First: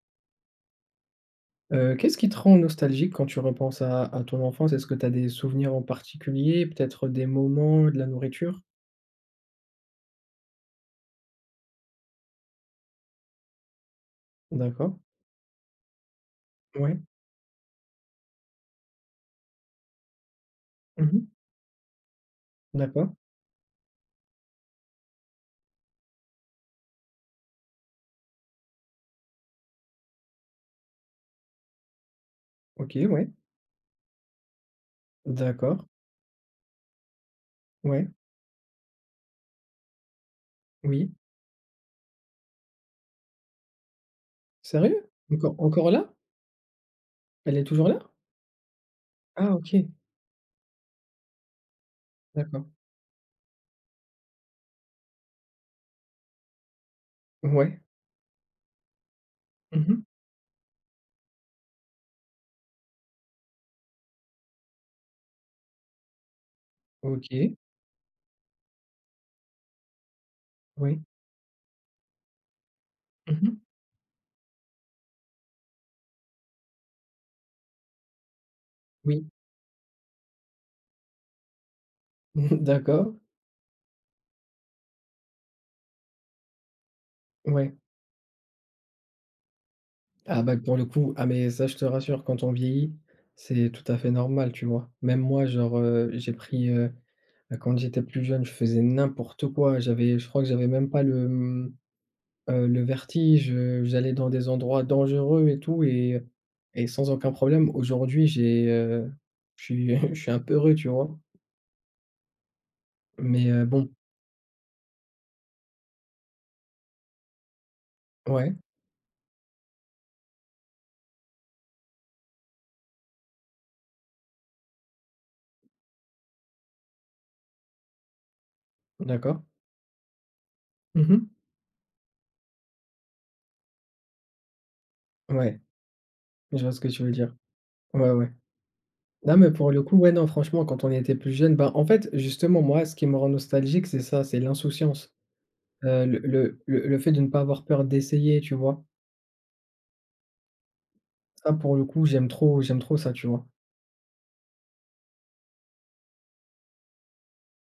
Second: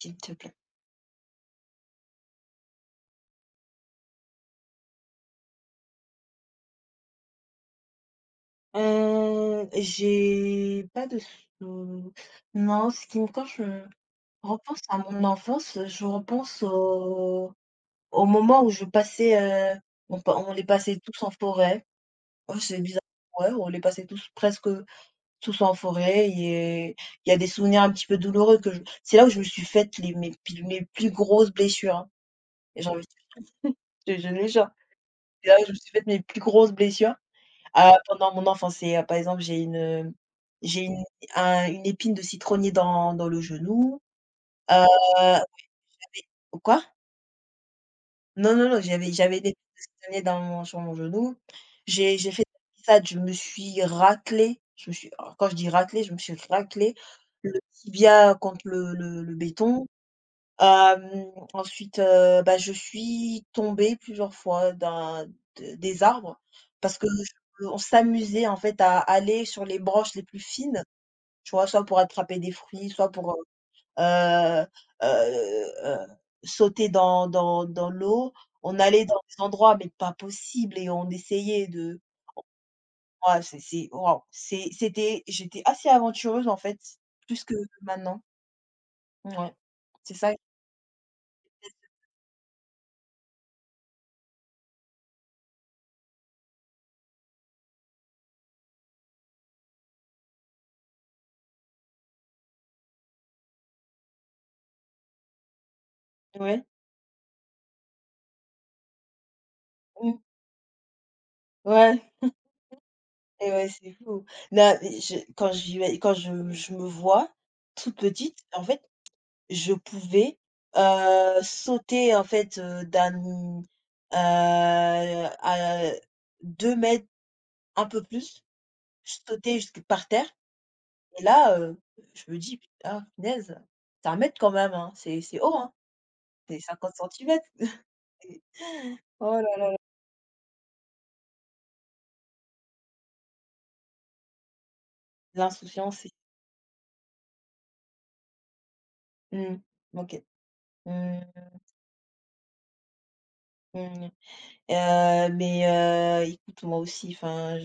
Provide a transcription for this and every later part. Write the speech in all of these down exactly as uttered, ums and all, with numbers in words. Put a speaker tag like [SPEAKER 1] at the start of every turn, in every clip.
[SPEAKER 1] S'il te plaît.
[SPEAKER 2] Heu, qu'est-ce qui te rend nostalgique quand tu repenses à à ton enfance? Est-ce que tu as des souvenirs en particulier, peut-être des moments, de la nourriture?
[SPEAKER 1] Heu, j'ai pas de sou non, ce qui me quand je repense à
[SPEAKER 2] D'accord.
[SPEAKER 1] mon enfance, je repense
[SPEAKER 2] Ouais.
[SPEAKER 1] au au moment où je passais, heu, on pa on les passait tous
[SPEAKER 2] Mmh.
[SPEAKER 1] en forêt. Ouais, c'est bizarre,
[SPEAKER 2] D'accord.
[SPEAKER 1] ouais, on les passait tous presque tous en forêt et il y a des souvenirs un petit peu douloureux que je c'est là où je me suis faite les mes pi mes plus grosses blessures, hein. Et J'ai envie
[SPEAKER 2] OK,
[SPEAKER 1] de
[SPEAKER 2] ouais.
[SPEAKER 1] te Je te jure, c'est là où je me
[SPEAKER 2] D'accord.
[SPEAKER 1] suis faite mes plus grosses blessures. Ah,
[SPEAKER 2] Ouais.
[SPEAKER 1] pendant mon enfance, c'est, heu, par exemple, j'ai une, heu, j'ai une
[SPEAKER 2] Oui.
[SPEAKER 1] un une épine de citronnier dans dans le genou. heu,
[SPEAKER 2] Sérieux? Encore encore là?
[SPEAKER 1] j'avais quoi?
[SPEAKER 2] Elle est toujours là?
[SPEAKER 1] Non, non, non, j'avais j'avais des
[SPEAKER 2] Ah
[SPEAKER 1] de
[SPEAKER 2] OK,
[SPEAKER 1] citronnier dans mon sur mon genou. J'ai j'ai fait
[SPEAKER 2] d'accord.
[SPEAKER 1] ça Je me suis raclée, je me suis alors quand je dis raclée, je me suis raclée le
[SPEAKER 2] Ouais.
[SPEAKER 1] tibia contre le le le béton.
[SPEAKER 2] Mmh.
[SPEAKER 1] Hem, ensuite, heu, bah, je suis tombée plusieurs fois d'un de des arbres parce que
[SPEAKER 2] OK.
[SPEAKER 1] je on s'amusait, en fait, à aller sur les branches les plus fines,
[SPEAKER 2] Oui.
[SPEAKER 1] tu vois? Soit pour attraper des fruits, soit pour, heu
[SPEAKER 2] Mmh.
[SPEAKER 1] heu heu, sauter dans dans dans l'eau. On allait dans
[SPEAKER 2] Oui.
[SPEAKER 1] des endroits, mais pas possible et on essayait de
[SPEAKER 2] D'accord.
[SPEAKER 1] ouais, c'est c'est waouh, c'est c'était j'étais assez aventureuse, en fait, plus que
[SPEAKER 2] Ouais.
[SPEAKER 1] maintenant. Ouais, c'est ça.
[SPEAKER 2] Ah bah, pour le coup, ah mais ça, je te rassure, quand on vieillit, c'est tout à fait normal, tu vois? Même moi, genre, heu, j'ai pris, euh, bah, quand j'étais plus jeune, je faisais n'importe quoi. J'avais Je crois que j'avais même pas le, mmh, heu, le vertige, heu, j'allais dans des endroits dangereux et tout et
[SPEAKER 1] Ouais.
[SPEAKER 2] et sans aucun problème. Aujourd'hui, j'ai, heu, je suis
[SPEAKER 1] Mmh.
[SPEAKER 2] je suis un peu heureux, tu vois?
[SPEAKER 1] Ouais.
[SPEAKER 2] Mais
[SPEAKER 1] Et
[SPEAKER 2] heu,
[SPEAKER 1] ouais,
[SPEAKER 2] bon,
[SPEAKER 1] c'est fou. Non, mais je quand je vivais quand je je me vois toute petite,
[SPEAKER 2] ouais,
[SPEAKER 1] en fait, je pouvais, heu, sauter, en fait, heu, d'un, heu, à deux mètres m, un peu plus, je
[SPEAKER 2] d'accord.
[SPEAKER 1] sautais jusque par terre et
[SPEAKER 2] Mmh.
[SPEAKER 1] là, heu, je me dis: «Ah punaise, c'est un mètre m quand même, hein, c'est c'est haut,
[SPEAKER 2] Ouais,
[SPEAKER 1] hein, c'est
[SPEAKER 2] je vois ce que
[SPEAKER 1] cinquante
[SPEAKER 2] tu veux dire.
[SPEAKER 1] centimètres
[SPEAKER 2] Ouais, ouais. Non,
[SPEAKER 1] Oh
[SPEAKER 2] mais
[SPEAKER 1] là
[SPEAKER 2] pour
[SPEAKER 1] là,
[SPEAKER 2] le coup, ouais, non, franchement, quand on était plus jeune, bah, en fait, justement, moi, ce qui me rend nostalgique, c'est ça, c'est l'insouciance.
[SPEAKER 1] l'insouciance,
[SPEAKER 2] Heu,
[SPEAKER 1] c'est
[SPEAKER 2] le le le le fait de ne pas avoir peur d'essayer, tu vois?
[SPEAKER 1] mmh, OK. Mmh,
[SPEAKER 2] Ça pour le coup, j'aime trop j'aime trop ça, tu vois?
[SPEAKER 1] mmh, heu, mais heu, écoute, moi aussi, enfin,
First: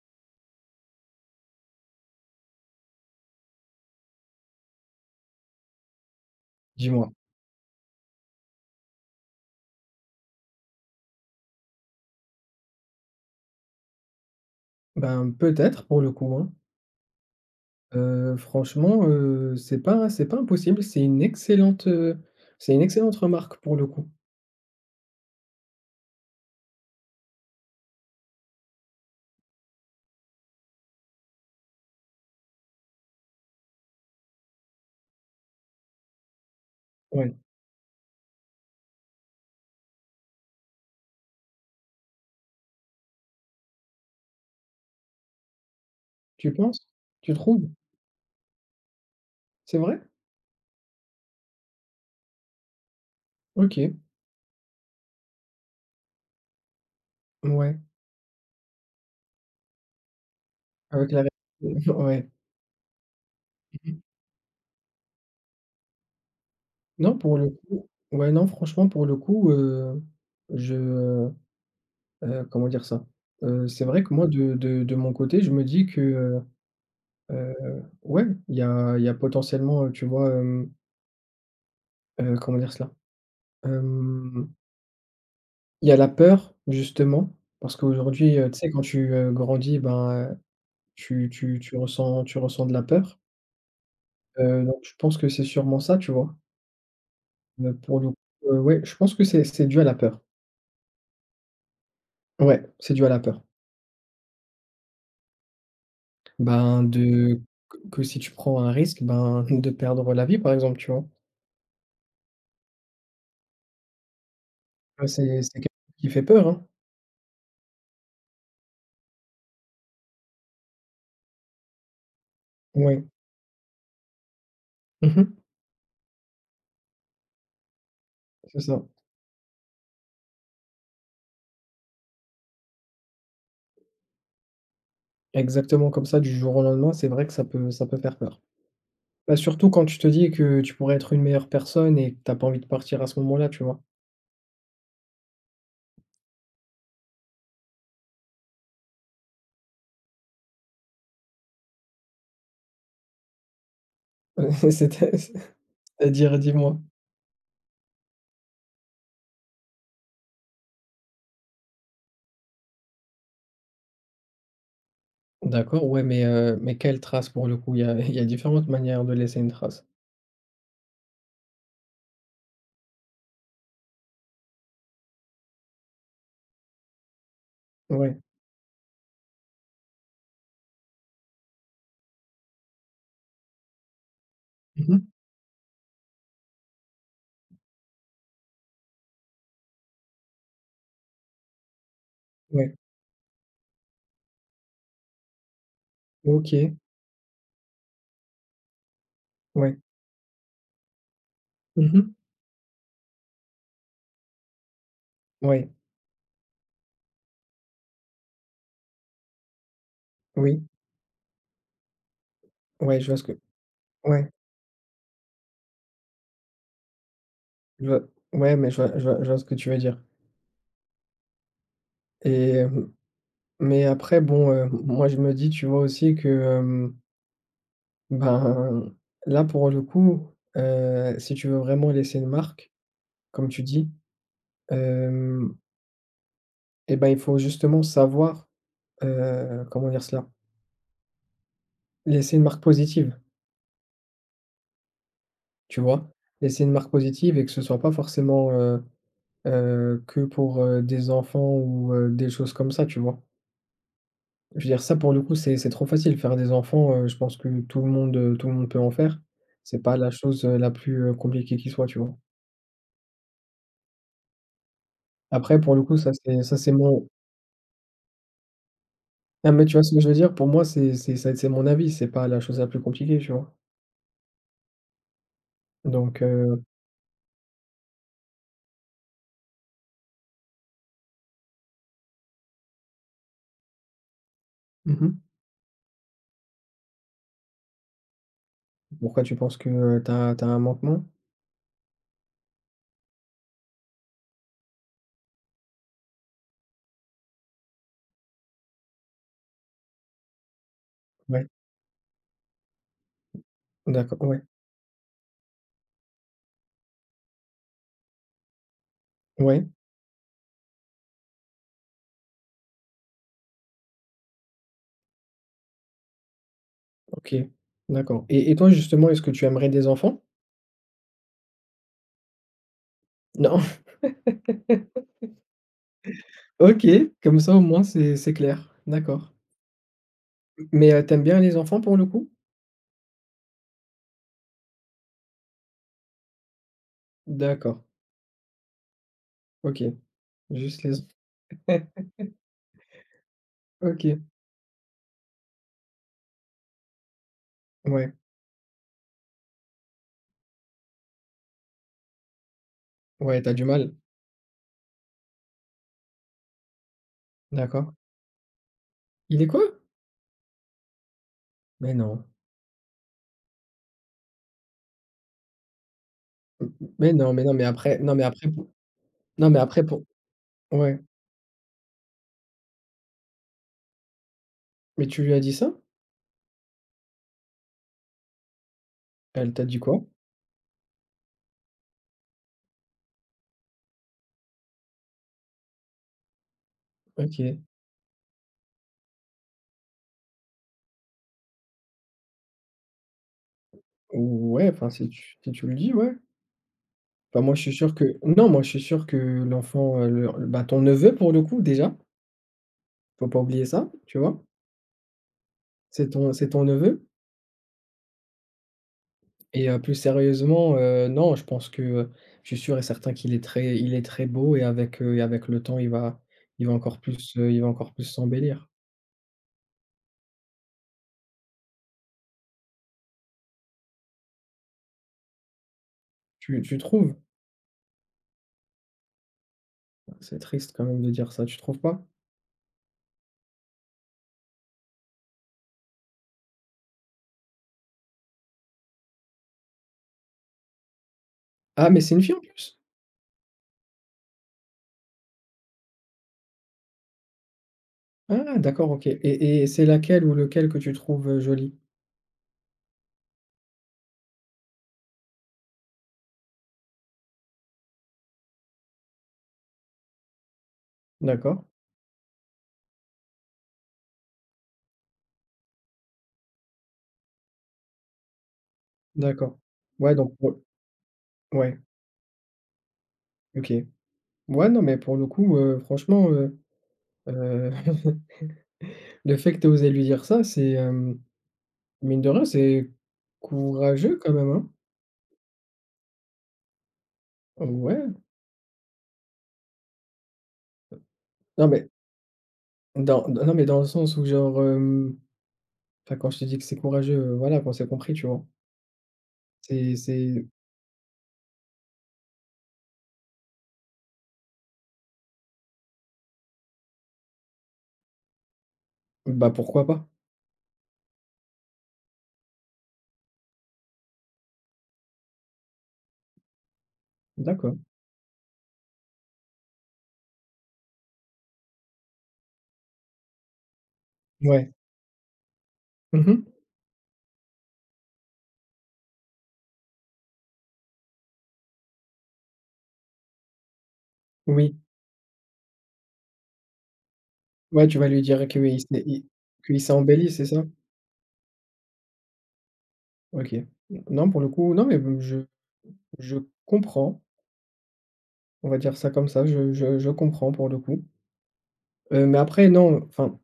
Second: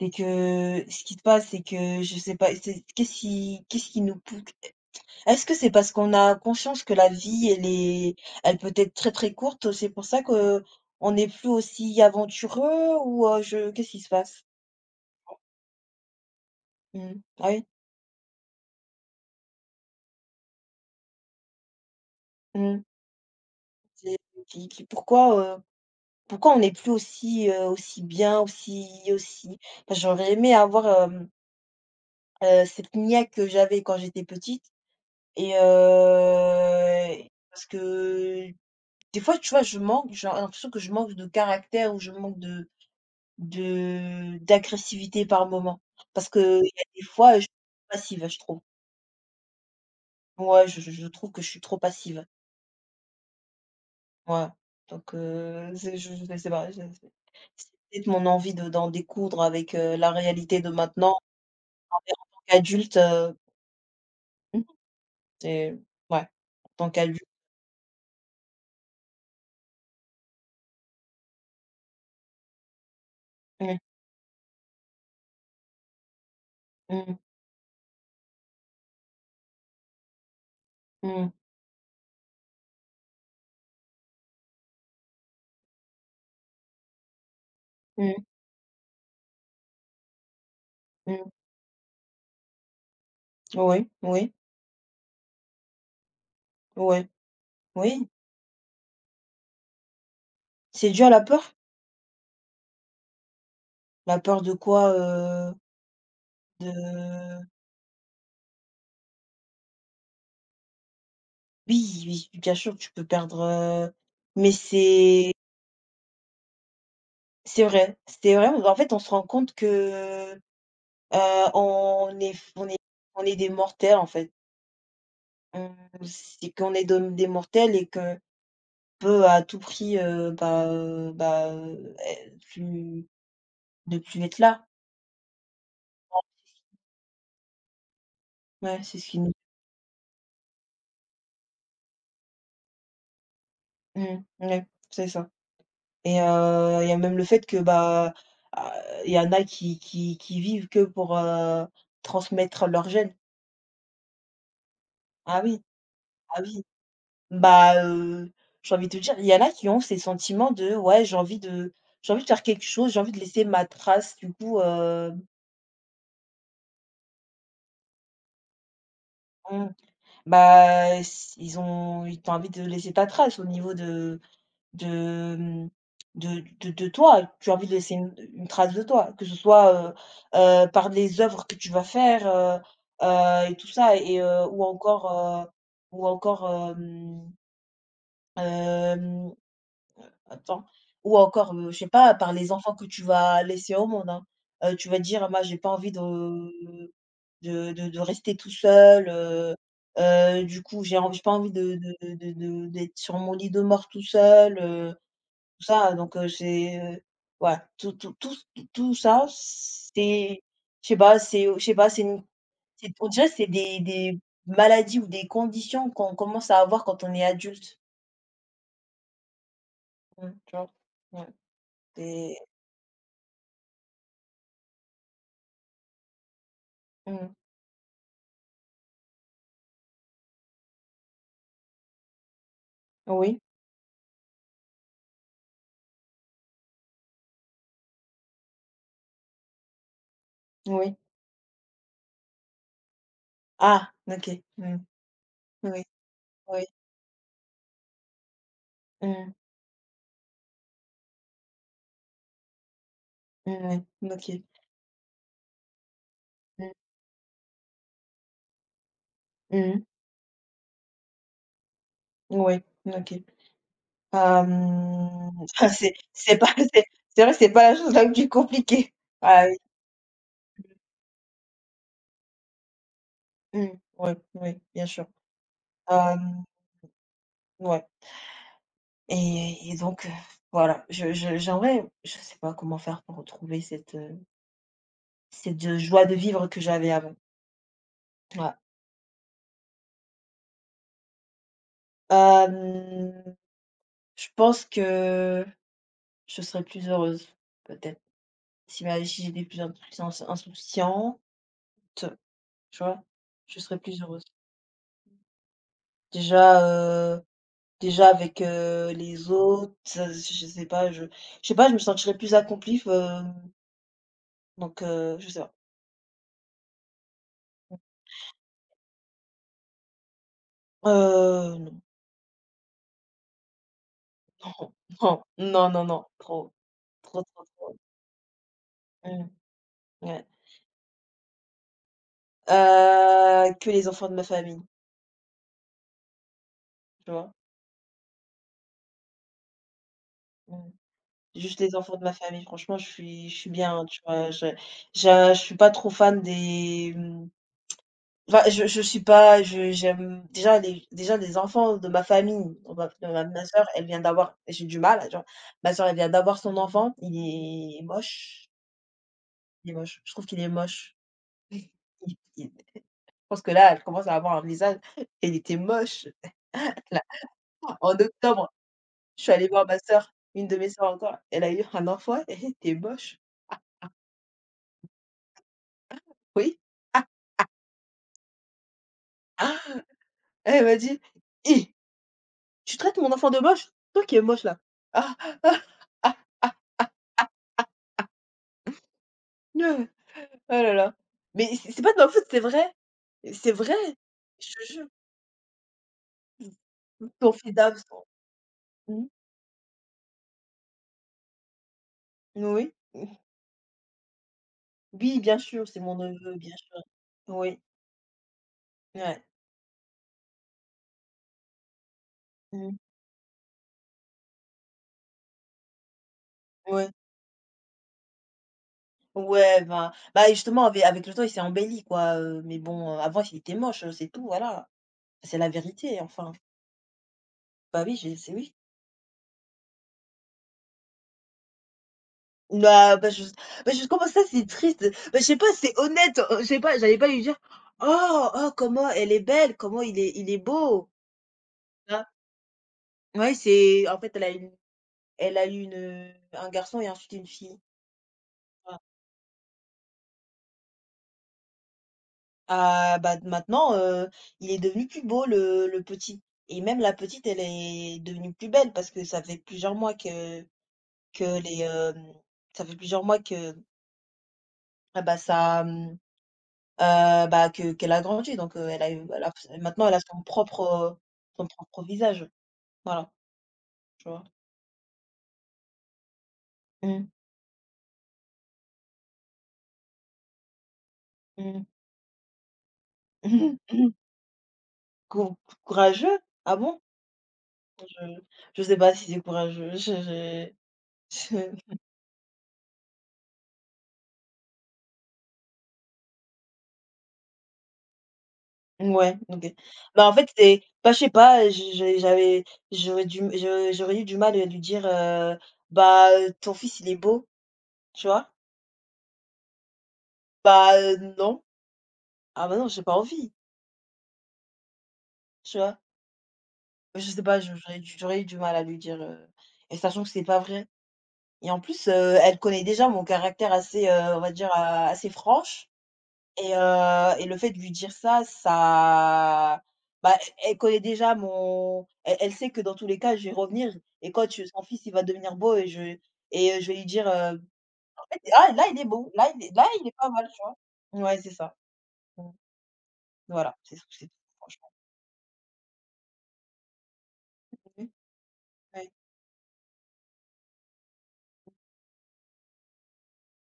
[SPEAKER 1] c'est que ce qui se passe, c'est que je sais pas, c'est qu'est-ce qui qu'est-ce qui nous pou est-ce que c'est parce qu'on a conscience que la
[SPEAKER 2] Dis-moi.
[SPEAKER 1] vie, elle est elle peut être très, très courte, c'est pour ça que on n'est plus aussi aventureux ou heu, je qu'est-ce qui se passe?
[SPEAKER 2] Ben, peut-être pour le coup, hein.
[SPEAKER 1] Mmh. Ah oui?
[SPEAKER 2] Heu, franchement, heu, c'est pas c'est pas impossible, c'est une excellente, heu, c'est une
[SPEAKER 1] Mmh.
[SPEAKER 2] excellente remarque pour le coup.
[SPEAKER 1] C'est qui qui pourquoi, heu, Pourquoi on n'est plus aussi, heu, aussi bien, aussi aussi enfin, j'aurais aimé avoir, hem, heu, cette niaque que j'avais quand j'étais petite et heu,
[SPEAKER 2] Ouais.
[SPEAKER 1] parce que Des fois, tu vois, je manque j'ai l'impression que je manque de caractère ou je manque de de d'agressivité par moment. Parce qu'il
[SPEAKER 2] Tu
[SPEAKER 1] y a
[SPEAKER 2] penses?
[SPEAKER 1] des
[SPEAKER 2] Tu
[SPEAKER 1] fois, je suis
[SPEAKER 2] trouves?
[SPEAKER 1] passive, je trouve.
[SPEAKER 2] C'est vrai?
[SPEAKER 1] Ouais, je je je trouve que je suis trop passive.
[SPEAKER 2] OK.
[SPEAKER 1] Ouais. Donc heu, c'est je je sais pas, je c'est c'est
[SPEAKER 2] Ouais,
[SPEAKER 1] peut-être mon envie de d'en découdre avec, heu, la réalité de
[SPEAKER 2] avec
[SPEAKER 1] maintenant en
[SPEAKER 2] la
[SPEAKER 1] tant
[SPEAKER 2] ouais.
[SPEAKER 1] qu'adulte, heu, mmh c'est ouais, en tant
[SPEAKER 2] Non,
[SPEAKER 1] qu'adulte.
[SPEAKER 2] pour le coup, ouais, non, franchement, pour le coup, heu, je, heu, comment dire ça? Heu,
[SPEAKER 1] Mmh,
[SPEAKER 2] c'est vrai que moi de de de mon côté, je me dis que, heu.
[SPEAKER 1] mmh,
[SPEAKER 2] Heu, ouais, il y a il y a potentiellement, heu, tu vois, hem,
[SPEAKER 1] mmh,
[SPEAKER 2] heu, comment dire cela? Hem, il y a la peur justement, parce
[SPEAKER 1] mmh,
[SPEAKER 2] qu'aujourd'hui, heu, tu sais quand tu, heu, grandis, ben, heu,
[SPEAKER 1] mmh.
[SPEAKER 2] tu tu tu ressens tu ressens de la peur,
[SPEAKER 1] Oui, oui,
[SPEAKER 2] heu, donc je pense que c'est sûrement ça, tu vois?
[SPEAKER 1] oui,
[SPEAKER 2] Heu, pour le
[SPEAKER 1] oui.
[SPEAKER 2] coup, heu, ouais, je pense que c'est c'est dû à la peur.
[SPEAKER 1] C'est dû à la peur?
[SPEAKER 2] Ouais, c'est dû à la peur.
[SPEAKER 1] La peur de quoi, heu?
[SPEAKER 2] Ben,
[SPEAKER 1] Heu,
[SPEAKER 2] de que que si tu prends un risque, ben, de perdre la vie par exemple, tu vois?
[SPEAKER 1] oui, oui, bien sûr, tu peux perdre, heu, mais
[SPEAKER 2] Ouais,
[SPEAKER 1] c'est
[SPEAKER 2] c'est c'est quelque chose qui fait peur, hein.
[SPEAKER 1] c'est vrai, c'est vrai, en fait, on se rend compte que, heu, on est on est
[SPEAKER 2] Ouais.
[SPEAKER 1] on est des mortels, en fait.
[SPEAKER 2] Mmh mh.
[SPEAKER 1] On C'est qu'on est dom des mortels et qu'on
[SPEAKER 2] C'est ça.
[SPEAKER 1] peut à tout prix, heu, bah, heu, bah, heu, ê plus ne plus être là.
[SPEAKER 2] Exactement comme ça, du jour au lendemain, c'est vrai que ça peut ça peut faire peur.
[SPEAKER 1] Ouais, c'est ce qui nous
[SPEAKER 2] Bah, surtout quand tu te dis que tu pourrais être une meilleure personne et que tu pas envie de partir à ce moment-là, tu vois?
[SPEAKER 1] mmh, ouais, c'est ça et heu, il y a même le fait que, bah, ah, il y en a qui qui qui vivent que pour, heu, transmettre leurs gènes.
[SPEAKER 2] C'était
[SPEAKER 1] Ah oui,
[SPEAKER 2] c'est-à-dire,
[SPEAKER 1] ah oui.
[SPEAKER 2] dis-moi?
[SPEAKER 1] Bah, heu, j'ai envie de te dire, il y en a qui ont ces sentiments de: «Ouais, j'ai envie de j'ai envie de faire quelque chose, j'ai envie de laisser ma trace». Du coup, heu,
[SPEAKER 2] D'accord, ouais, mais heu, mais quelle trace pour le coup? Il y a il y a différentes manières de laisser une
[SPEAKER 1] mmh,
[SPEAKER 2] trace.
[SPEAKER 1] bah, s ils ont ils t'ont envie de laisser ta trace au niveau de de, mmh, de de de toi. Tu as envie de laisser une
[SPEAKER 2] Ouais.
[SPEAKER 1] une trace de toi, que ce soit, heu heu, par les œuvres que tu vas faire, heu heu et tout ça et heu, ou
[SPEAKER 2] Mmh.
[SPEAKER 1] encore, heu, ou encore, hem, hem attends. Ou encore, heu, je sais pas, par les
[SPEAKER 2] Ouais.
[SPEAKER 1] enfants que tu vas laisser au monde, hein. Heu, tu vas dire: «Moi, j'ai pas envie de
[SPEAKER 2] OK.
[SPEAKER 1] de de de rester tout seul, heu
[SPEAKER 2] Ouais.
[SPEAKER 1] heu, du coup, j'ai env j'ai pas envie de de
[SPEAKER 2] Mmh.
[SPEAKER 1] de de de d'être sur mon lit de mort tout seul, heu», tout
[SPEAKER 2] Ouais.
[SPEAKER 1] ça, donc heu, c'est, heu, ouais, tout tout tout s tout ça, c'est
[SPEAKER 2] Oui.
[SPEAKER 1] je sais pas, c'est je sais pas, c'est une c'est
[SPEAKER 2] Ouais, je
[SPEAKER 1] on
[SPEAKER 2] vois ce
[SPEAKER 1] dirait
[SPEAKER 2] que
[SPEAKER 1] que c'est des des
[SPEAKER 2] ouais,
[SPEAKER 1] maladies ou des conditions qu'on commence à avoir quand on est adulte.
[SPEAKER 2] je vois ouais, mais je vois je vois je vois ce que tu veux dire
[SPEAKER 1] Mmh, tu vois? Ouais, c'est
[SPEAKER 2] et hem, mais après bon, heu, moi je me dis, tu vois aussi que,
[SPEAKER 1] mmh.
[SPEAKER 2] ben, là, pour le coup, heu, si tu veux vraiment laisser une marque,
[SPEAKER 1] Oui,
[SPEAKER 2] comme tu dis, hem et ben, il faut justement savoir, heu, comment dire cela?
[SPEAKER 1] oui.
[SPEAKER 2] Laisser une marque positive,
[SPEAKER 1] Ah! OK. Mmh.
[SPEAKER 2] tu
[SPEAKER 1] Oui,
[SPEAKER 2] vois? Laisser
[SPEAKER 1] oui.
[SPEAKER 2] une marque positive et que ce soit pas forcément, heu
[SPEAKER 1] Mmh.
[SPEAKER 2] heu, que pour, heu, des enfants ou, heu, des choses comme ça, tu vois?
[SPEAKER 1] Mmh, oui. OK.
[SPEAKER 2] Je veux dire ça pour le coup, c'est c'est trop facile. Faire des
[SPEAKER 1] Mmh.
[SPEAKER 2] enfants, heu, je pense que tout le monde, heu, tout le monde peut en faire.
[SPEAKER 1] Mmh
[SPEAKER 2] C'est
[SPEAKER 1] mh.
[SPEAKER 2] pas la chose, heu, la plus, heu, compliquée qui soit, tu vois?
[SPEAKER 1] Ouais. OK. Hem,
[SPEAKER 2] Après pour le
[SPEAKER 1] c'est
[SPEAKER 2] coup, ça
[SPEAKER 1] c'est
[SPEAKER 2] c'est
[SPEAKER 1] pas
[SPEAKER 2] ça c'est
[SPEAKER 1] c'est
[SPEAKER 2] mon.
[SPEAKER 1] c'est vrai, c'est pas la chose la plus compliquée. Ah
[SPEAKER 2] Non,
[SPEAKER 1] oui.
[SPEAKER 2] mais tu vois ce que je veux dire? Pour moi, c'est c'est ça c'est mon avis, c'est pas la chose la plus compliquée, tu vois?
[SPEAKER 1] Mmh. Oui, oui, bien sûr.
[SPEAKER 2] Donc
[SPEAKER 1] Hem,
[SPEAKER 2] heu
[SPEAKER 1] ouais, et et donc, heu, voilà, je je j'aimerais je sais pas comment faire pour retrouver cette, heu,
[SPEAKER 2] mmh mh.
[SPEAKER 1] cette, heu, joie de vivre que j'avais avant. Ouais.
[SPEAKER 2] Pourquoi tu penses que, heu, tu as tu as un manquement?
[SPEAKER 1] Hem, je pense que je serais plus heureuse, peut-être. Si ma si j'étais plus insouciance insouciante,
[SPEAKER 2] Ouais,
[SPEAKER 1] tu vois? Je serais plus
[SPEAKER 2] d'accord,
[SPEAKER 1] heureuse.
[SPEAKER 2] ouais,
[SPEAKER 1] Déjà, heu, déjà avec, heu, les
[SPEAKER 2] ouais,
[SPEAKER 1] autres, heu, je sais pas, je je sais pas, je me sentirais plus accomplie, f hem, donc heu, je sais pas.
[SPEAKER 2] OK, d'accord, et et toi, justement, est-ce que tu aimerais des enfants?
[SPEAKER 1] Heu, non,
[SPEAKER 2] Non?
[SPEAKER 1] non, non, non, non, trop,
[SPEAKER 2] OK,
[SPEAKER 1] trop,
[SPEAKER 2] comme
[SPEAKER 1] trop,
[SPEAKER 2] ça, au
[SPEAKER 1] trop.
[SPEAKER 2] moins, c'est c'est clair,
[SPEAKER 1] Mmh,
[SPEAKER 2] d'accord.
[SPEAKER 1] ouais.
[SPEAKER 2] Mais heu, tu aimes bien les enfants, pour le coup?
[SPEAKER 1] Heu, que les enfants de ma famille, tu vois?
[SPEAKER 2] D'accord, OK,
[SPEAKER 1] Mmh.
[SPEAKER 2] juste les
[SPEAKER 1] Juste les
[SPEAKER 2] enf.
[SPEAKER 1] enfants de ma famille, franchement, je suis je suis bien, tu
[SPEAKER 2] OK,
[SPEAKER 1] vois? Je je je suis pas trop fan des, mmh.
[SPEAKER 2] ouais,
[SPEAKER 1] Enfin, je je suis pas je j'aime déjà les déjà les enfants de ma famille, on va de ma
[SPEAKER 2] ouais,
[SPEAKER 1] ma
[SPEAKER 2] tu as du
[SPEAKER 1] sœur, elle
[SPEAKER 2] mal?
[SPEAKER 1] vient d'avoir j'ai du mal, genre, ma sœur, elle vient d'avoir son enfant, il est
[SPEAKER 2] D'accord.
[SPEAKER 1] moche,
[SPEAKER 2] Il est quoi?
[SPEAKER 1] il est moche, je trouve qu'il est moche. Il
[SPEAKER 2] Mais non,
[SPEAKER 1] il Je pense que là, elle commence à avoir un visage, elle était moche.
[SPEAKER 2] m
[SPEAKER 1] Là,
[SPEAKER 2] mais non, mais non, mais
[SPEAKER 1] en
[SPEAKER 2] après non, mais après
[SPEAKER 1] octobre,
[SPEAKER 2] pour
[SPEAKER 1] je suis allée
[SPEAKER 2] non, mais
[SPEAKER 1] voir ma
[SPEAKER 2] après pour
[SPEAKER 1] sœur, une de mes sœurs
[SPEAKER 2] ouais.
[SPEAKER 1] encore, elle a eu un enfant, elle était moche».
[SPEAKER 2] Mais tu lui as dit ça?
[SPEAKER 1] Oui. Ah,
[SPEAKER 2] Elle
[SPEAKER 1] ah,
[SPEAKER 2] t'a dit quoi?
[SPEAKER 1] Elle m'a dit: «Hi, tu traites mon enfant de moche? Toi qui es moche là». Ah! Ah!
[SPEAKER 2] OK.
[SPEAKER 1] Ah! Oh là là. Mais c'est c'est pas de ma faute, c'est vrai. C'est vrai, je
[SPEAKER 2] Ouais,
[SPEAKER 1] te jure.
[SPEAKER 2] enfin, si tu si tu le dis, ouais.
[SPEAKER 1] Mmh. Ton
[SPEAKER 2] Enfin,
[SPEAKER 1] fils
[SPEAKER 2] moi, je suis sûr que
[SPEAKER 1] d'absent.
[SPEAKER 2] non, moi, je suis
[SPEAKER 1] Mmh.
[SPEAKER 2] sûr que l'enfant, heu, le le- bah, ton neveu, pour le coup, déjà,
[SPEAKER 1] Oui.
[SPEAKER 2] faut pas oublier ça, tu vois?
[SPEAKER 1] Oui, bien sûr, c'est mon
[SPEAKER 2] C'est ton
[SPEAKER 1] neveu,
[SPEAKER 2] c'est
[SPEAKER 1] bien
[SPEAKER 2] ton
[SPEAKER 1] sûr.
[SPEAKER 2] neveu,
[SPEAKER 1] Oui, ouais.
[SPEAKER 2] et heu, plus sérieusement, heu, non, je pense que, heu, je suis
[SPEAKER 1] Mmh.
[SPEAKER 2] sûr et certain qu'il est très il est très beau et avec, heu, et avec le temps, il va il va
[SPEAKER 1] Ouais.
[SPEAKER 2] encore plus, heu, il va encore plus s'embellir.
[SPEAKER 1] Ouais, bah bah, justement ave avec le temps, il s'est embelli quoi, heu, mais bon, heu, avant il était moche, heu, c'est tout, voilà. C'est la vérité, enfin.
[SPEAKER 2] Tu tu trouves?
[SPEAKER 1] Bah oui, j'ai c'est oui.
[SPEAKER 2] C'est triste quand même de dire ça, tu trouves pas?
[SPEAKER 1] Bah bah, je Bah, je comment ça c'est triste? Bah, je sais pas, c'est honnête, heu, je sais pas, j'allais pas lui dire: «Oh! Oh comment elle est belle, comment il est il est beau!»
[SPEAKER 2] Ah, mais
[SPEAKER 1] hein».
[SPEAKER 2] c'est une fille en plus?
[SPEAKER 1] Ouais, c'est en fait, elle a une elle a eu une, un garçon et ensuite une fille.
[SPEAKER 2] Ah
[SPEAKER 1] Ah.
[SPEAKER 2] d'accord, OK, et et c'est laquelle ou lequel que tu trouves, heu, joli?
[SPEAKER 1] Ah bah, maintenant, heu, il est devenu plus beau le le petit et même la petite, elle est devenue plus belle parce que ça fait plusieurs mois que que les,
[SPEAKER 2] D'accord,
[SPEAKER 1] hem, ça fait plusieurs mois que, ah bah, ça, mmh, euh, bah, que qu'elle a grandi donc heu, elle a eu elle a
[SPEAKER 2] d'accord.
[SPEAKER 1] maintenant elle a
[SPEAKER 2] Ouais
[SPEAKER 1] son
[SPEAKER 2] donc pour
[SPEAKER 1] propre, heu, son
[SPEAKER 2] ouais,
[SPEAKER 1] propre visage. Voilà,
[SPEAKER 2] OK.
[SPEAKER 1] tu vois?
[SPEAKER 2] Ouais, non, mais pour le coup, heu, franchement, heu
[SPEAKER 1] Mmh.
[SPEAKER 2] heu, le fait que tu osé lui dire ça, c'est, hem,
[SPEAKER 1] Mmh.
[SPEAKER 2] mine de rien, c'est courageux quand même, hein?
[SPEAKER 1] Cou Courageux! Ah bon? Je
[SPEAKER 2] Ouais.
[SPEAKER 1] je sais pas si c'est courageux, je j'ai je
[SPEAKER 2] Non, mais dans non, mais dans le sens où genre, hem, enfin, quand je te dis que c'est courageux, heu, voilà, qu'on s'est compris, tu vois?
[SPEAKER 1] ouais, OK.
[SPEAKER 2] C'est
[SPEAKER 1] Bah, en fait,
[SPEAKER 2] c'est
[SPEAKER 1] c'est bah, je sais pas, je j'ai j'avais j'aurais dû je j'aurais eu du mal à lui dire, heu: «Bah, ton fils, il est beau», tu vois?
[SPEAKER 2] bah, pourquoi pas?
[SPEAKER 1] Bah, heu, non. Ah bah, non, j'ai pas envie, tu vois? Je sais pas, je
[SPEAKER 2] D'accord.
[SPEAKER 1] j'aurais dû j'aurais eu du mal à lui dire, heu et sachant que c'est pas vrai et en plus, heu, elle connaît déjà mon caractère assez, heu, on va dire,
[SPEAKER 2] Ouais.
[SPEAKER 1] a assez franche.
[SPEAKER 2] Mmh.
[SPEAKER 1] Et heu et le fait de lui dire ça, ça bah, elle elle connaît déjà mon elle elle sait que dans tous les cas, je vais revenir et quand je son
[SPEAKER 2] Oui.
[SPEAKER 1] fils, il va devenir beau et je et heu, je vais lui dire, heu:
[SPEAKER 2] Ouais, tu
[SPEAKER 1] «En
[SPEAKER 2] vas
[SPEAKER 1] fait,
[SPEAKER 2] lui dire
[SPEAKER 1] ah là, il
[SPEAKER 2] qu'il
[SPEAKER 1] est
[SPEAKER 2] s'est
[SPEAKER 1] beau,
[SPEAKER 2] i
[SPEAKER 1] là, il est là,
[SPEAKER 2] qu'il
[SPEAKER 1] il
[SPEAKER 2] s'est
[SPEAKER 1] est pas mal»,
[SPEAKER 2] embelli,
[SPEAKER 1] tu
[SPEAKER 2] c'est
[SPEAKER 1] vois?
[SPEAKER 2] ça?
[SPEAKER 1] Ouais, c'est ça. Mmh.
[SPEAKER 2] OK.
[SPEAKER 1] Voilà, c'est tout, c'est tout,
[SPEAKER 2] Non, pour le
[SPEAKER 1] franchement.
[SPEAKER 2] coup, non, mais je je comprends,
[SPEAKER 1] Oui,
[SPEAKER 2] on va
[SPEAKER 1] ouais.
[SPEAKER 2] dire ça comme ça, je je je comprends pour le coup, heu, mais après non, enfin,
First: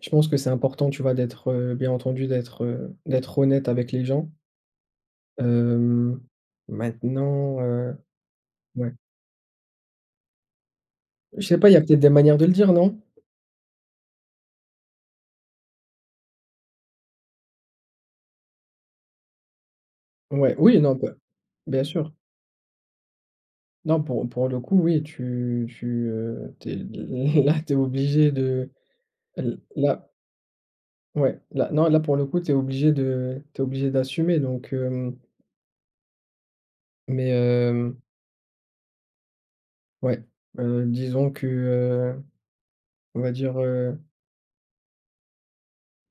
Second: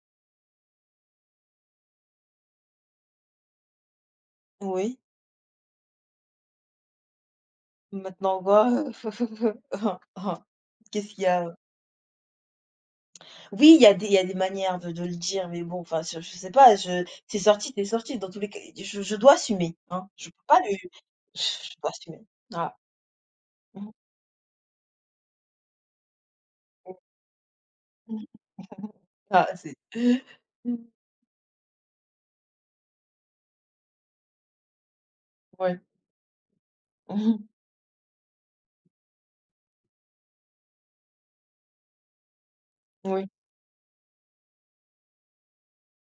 [SPEAKER 2] je pense que c'est important, tu vois, d'être, heu, bien entendu, d'être, heu, d'être honnête avec les gens.
[SPEAKER 1] Oui,
[SPEAKER 2] Hem, Maintenant, heu,
[SPEAKER 1] maintenant quoi?
[SPEAKER 2] ouais,
[SPEAKER 1] Qu'est-ce qu'il y
[SPEAKER 2] je
[SPEAKER 1] a?
[SPEAKER 2] sais pas, il y a peut-être des manières de le dire, non?
[SPEAKER 1] Oui, il y a des il y a des manières de de le dire, mais bon, enfin, je je sais pas, je c'est sorti, c'est sorti dans tous les cas, je je dois assumer, hein. Je peux
[SPEAKER 2] Ouais,
[SPEAKER 1] pas le
[SPEAKER 2] oui, non, bah,
[SPEAKER 1] je je
[SPEAKER 2] bien
[SPEAKER 1] dois
[SPEAKER 2] sûr.
[SPEAKER 1] assumer. Voilà. Mmh
[SPEAKER 2] Non, pour pour le coup, oui, tu tu, heu, tu
[SPEAKER 1] mh.
[SPEAKER 2] là, t'es
[SPEAKER 1] Mmh.
[SPEAKER 2] obligé de
[SPEAKER 1] Ah, c'est
[SPEAKER 2] là,
[SPEAKER 1] Mmh,
[SPEAKER 2] ouais, là, non, là, pour le coup, t'es obligé de t'es obligé d'assumer donc.
[SPEAKER 1] ouais.
[SPEAKER 2] Mais
[SPEAKER 1] Mmh.
[SPEAKER 2] hem, ouais, heu, disons que, heu, on
[SPEAKER 1] Oui.
[SPEAKER 2] va dire, heu,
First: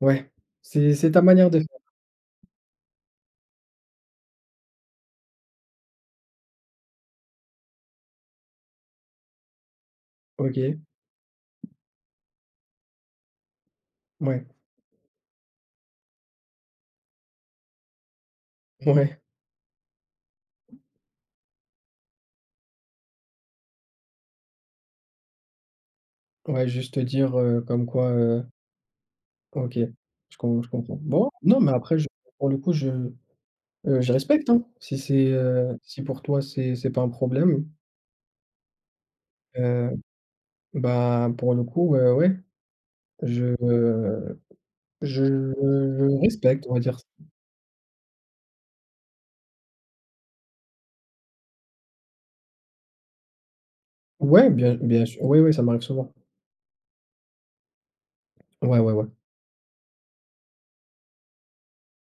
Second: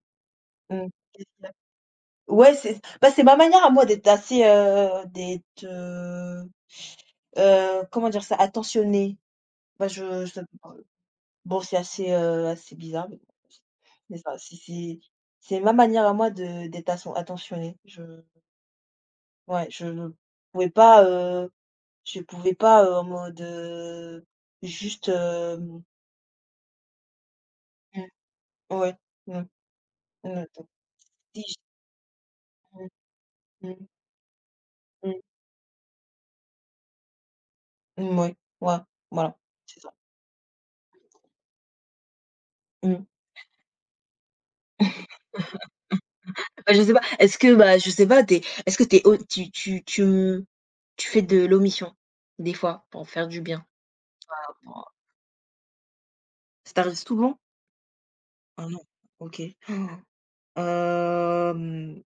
[SPEAKER 2] ouais,
[SPEAKER 1] Mmh.
[SPEAKER 2] c'est c'est ta
[SPEAKER 1] Qu'est-ce qu'il y
[SPEAKER 2] manière
[SPEAKER 1] a?
[SPEAKER 2] de faire.
[SPEAKER 1] Ouais, c'est bah, c'est ma manière à moi d'être assez, heu, d'être, heu heu, comment dire ça? Attentionnée. Bah, je je
[SPEAKER 2] OK,
[SPEAKER 1] bon, c'est assez, heu, assez bizarre, mais bon, c'est ça,
[SPEAKER 2] ouais,
[SPEAKER 1] c'est c'est c'est ma manière à moi de d'être atten attentionnée. Je
[SPEAKER 2] ouais,
[SPEAKER 1] Ouais, je ne pouvais pas, heu, je pouvais pas, heu, en mode, heu, juste, hem
[SPEAKER 2] ouais, juste dire, heu, comme
[SPEAKER 1] Mmh.
[SPEAKER 2] quoi, heu,
[SPEAKER 1] Ouais, mmh,
[SPEAKER 2] OK,
[SPEAKER 1] mmh,
[SPEAKER 2] je com
[SPEAKER 1] attends.
[SPEAKER 2] je comprends. Bon,
[SPEAKER 1] Si j
[SPEAKER 2] non, mais après je pour le coup, je,
[SPEAKER 1] Mmh mh.
[SPEAKER 2] heu, je respecte, hein. Si
[SPEAKER 1] Mmh,
[SPEAKER 2] c'est, heu, si pour toi c'est c'est pas un problème,
[SPEAKER 1] mmh, ouais, ouais, voilà, c'est
[SPEAKER 2] heu,
[SPEAKER 1] ça.
[SPEAKER 2] bah, pour le coup, heu, ouais,
[SPEAKER 1] Mmh.
[SPEAKER 2] je euh, je je respecte, on
[SPEAKER 1] Bah,
[SPEAKER 2] va
[SPEAKER 1] je sais
[SPEAKER 2] dire.
[SPEAKER 1] pas, est-ce que, bah, je sais pas, t'es est-ce que t'es es tu tu tu, mmh, tu fais de l'omission, des fois, pour faire du bien?
[SPEAKER 2] Ouais,
[SPEAKER 1] Ah
[SPEAKER 2] bien
[SPEAKER 1] bah
[SPEAKER 2] bien sûr, ouais, oui, ça m'arrive souvent.
[SPEAKER 1] Ça t'arrive souvent? Ah
[SPEAKER 2] Ouais,
[SPEAKER 1] non,
[SPEAKER 2] ouais, ouais.
[SPEAKER 1] OK. Hem,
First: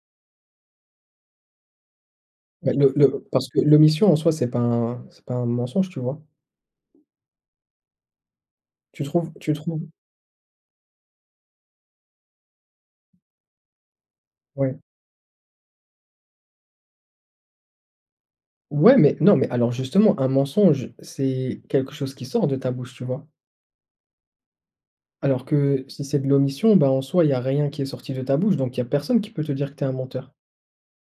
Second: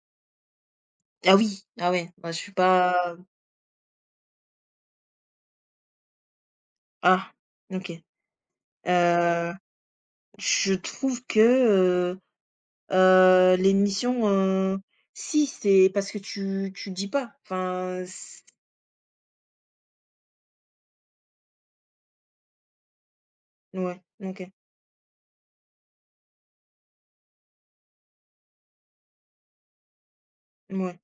[SPEAKER 1] ah oui, ah ouais, bah, je suis
[SPEAKER 2] Bah, le
[SPEAKER 1] pas,
[SPEAKER 2] le parce que l'omission en soi, c'est pas un c'est pas un mensonge, tu vois?
[SPEAKER 1] ah, OK.
[SPEAKER 2] Tu trouves tu
[SPEAKER 1] Heu
[SPEAKER 2] trouves?
[SPEAKER 1] Je trouve que, heu heu, l'émission,
[SPEAKER 2] Ouais.
[SPEAKER 1] heu, si, c'est parce que tu tu dis pas. Enfin, c
[SPEAKER 2] Ouais, mais non, mais alors justement, un mensonge, c'est quelque chose qui sort de ta bouche, tu vois?
[SPEAKER 1] ouais, OK.
[SPEAKER 2] Alors que si c'est de l'omission, bah, en soi, il y a rien qui est sorti de ta bouche, donc il y a personne qui peut te dire que tu es un menteur.
[SPEAKER 1] Ouais,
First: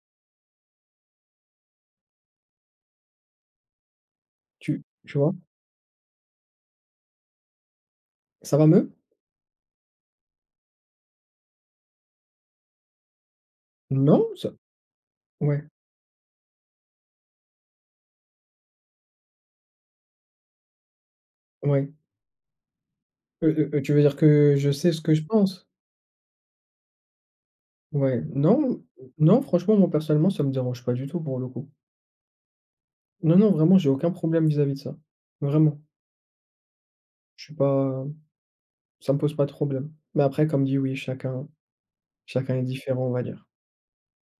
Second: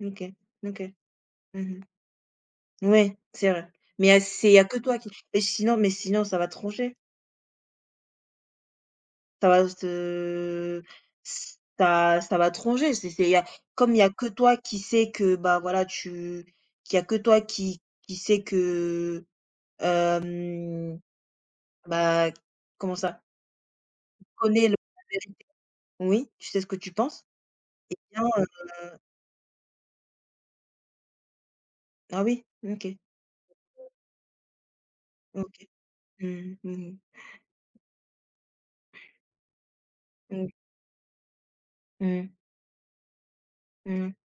[SPEAKER 1] OK, OK. Mmh. Ouais, c'est vrai. Mais à c'est il y a que
[SPEAKER 2] Tu
[SPEAKER 1] toi qui
[SPEAKER 2] tu vois?
[SPEAKER 1] et sinon mais sinon ça va te
[SPEAKER 2] Ça va mieux?
[SPEAKER 1] Ça va te ça ça va te C'est c'est il y a comme il y a
[SPEAKER 2] Non,
[SPEAKER 1] que
[SPEAKER 2] ça
[SPEAKER 1] toi qui sais que, bah,
[SPEAKER 2] ouais,
[SPEAKER 1] voilà, tu qu'il y a que toi qui qui sais que, hem,
[SPEAKER 2] ouais.
[SPEAKER 1] bah, comment ça?
[SPEAKER 2] Heu, heu, heu, tu veux dire que
[SPEAKER 1] Connais
[SPEAKER 2] je
[SPEAKER 1] le
[SPEAKER 2] sais ce que je pense?
[SPEAKER 1] Oui, tu sais ce que tu penses?
[SPEAKER 2] Ouais,
[SPEAKER 1] Bien, heu
[SPEAKER 2] non, non, franchement, moi, personnellement, ça me dérange pas du tout pour le coup.
[SPEAKER 1] ah oui? OK,
[SPEAKER 2] Non, non, vraiment, j'ai aucun problème vis-à-vis de ça.
[SPEAKER 1] OK.
[SPEAKER 2] Vraiment.
[SPEAKER 1] Mmh mh.
[SPEAKER 2] Je suis pas. Ça me pose pas de problème. Mais
[SPEAKER 1] Mmh
[SPEAKER 2] après,
[SPEAKER 1] mh.
[SPEAKER 2] comme dit, oui, chacun
[SPEAKER 1] Mmh. Mmh.
[SPEAKER 2] chacun est différent, on va dire.
[SPEAKER 1] Mmh.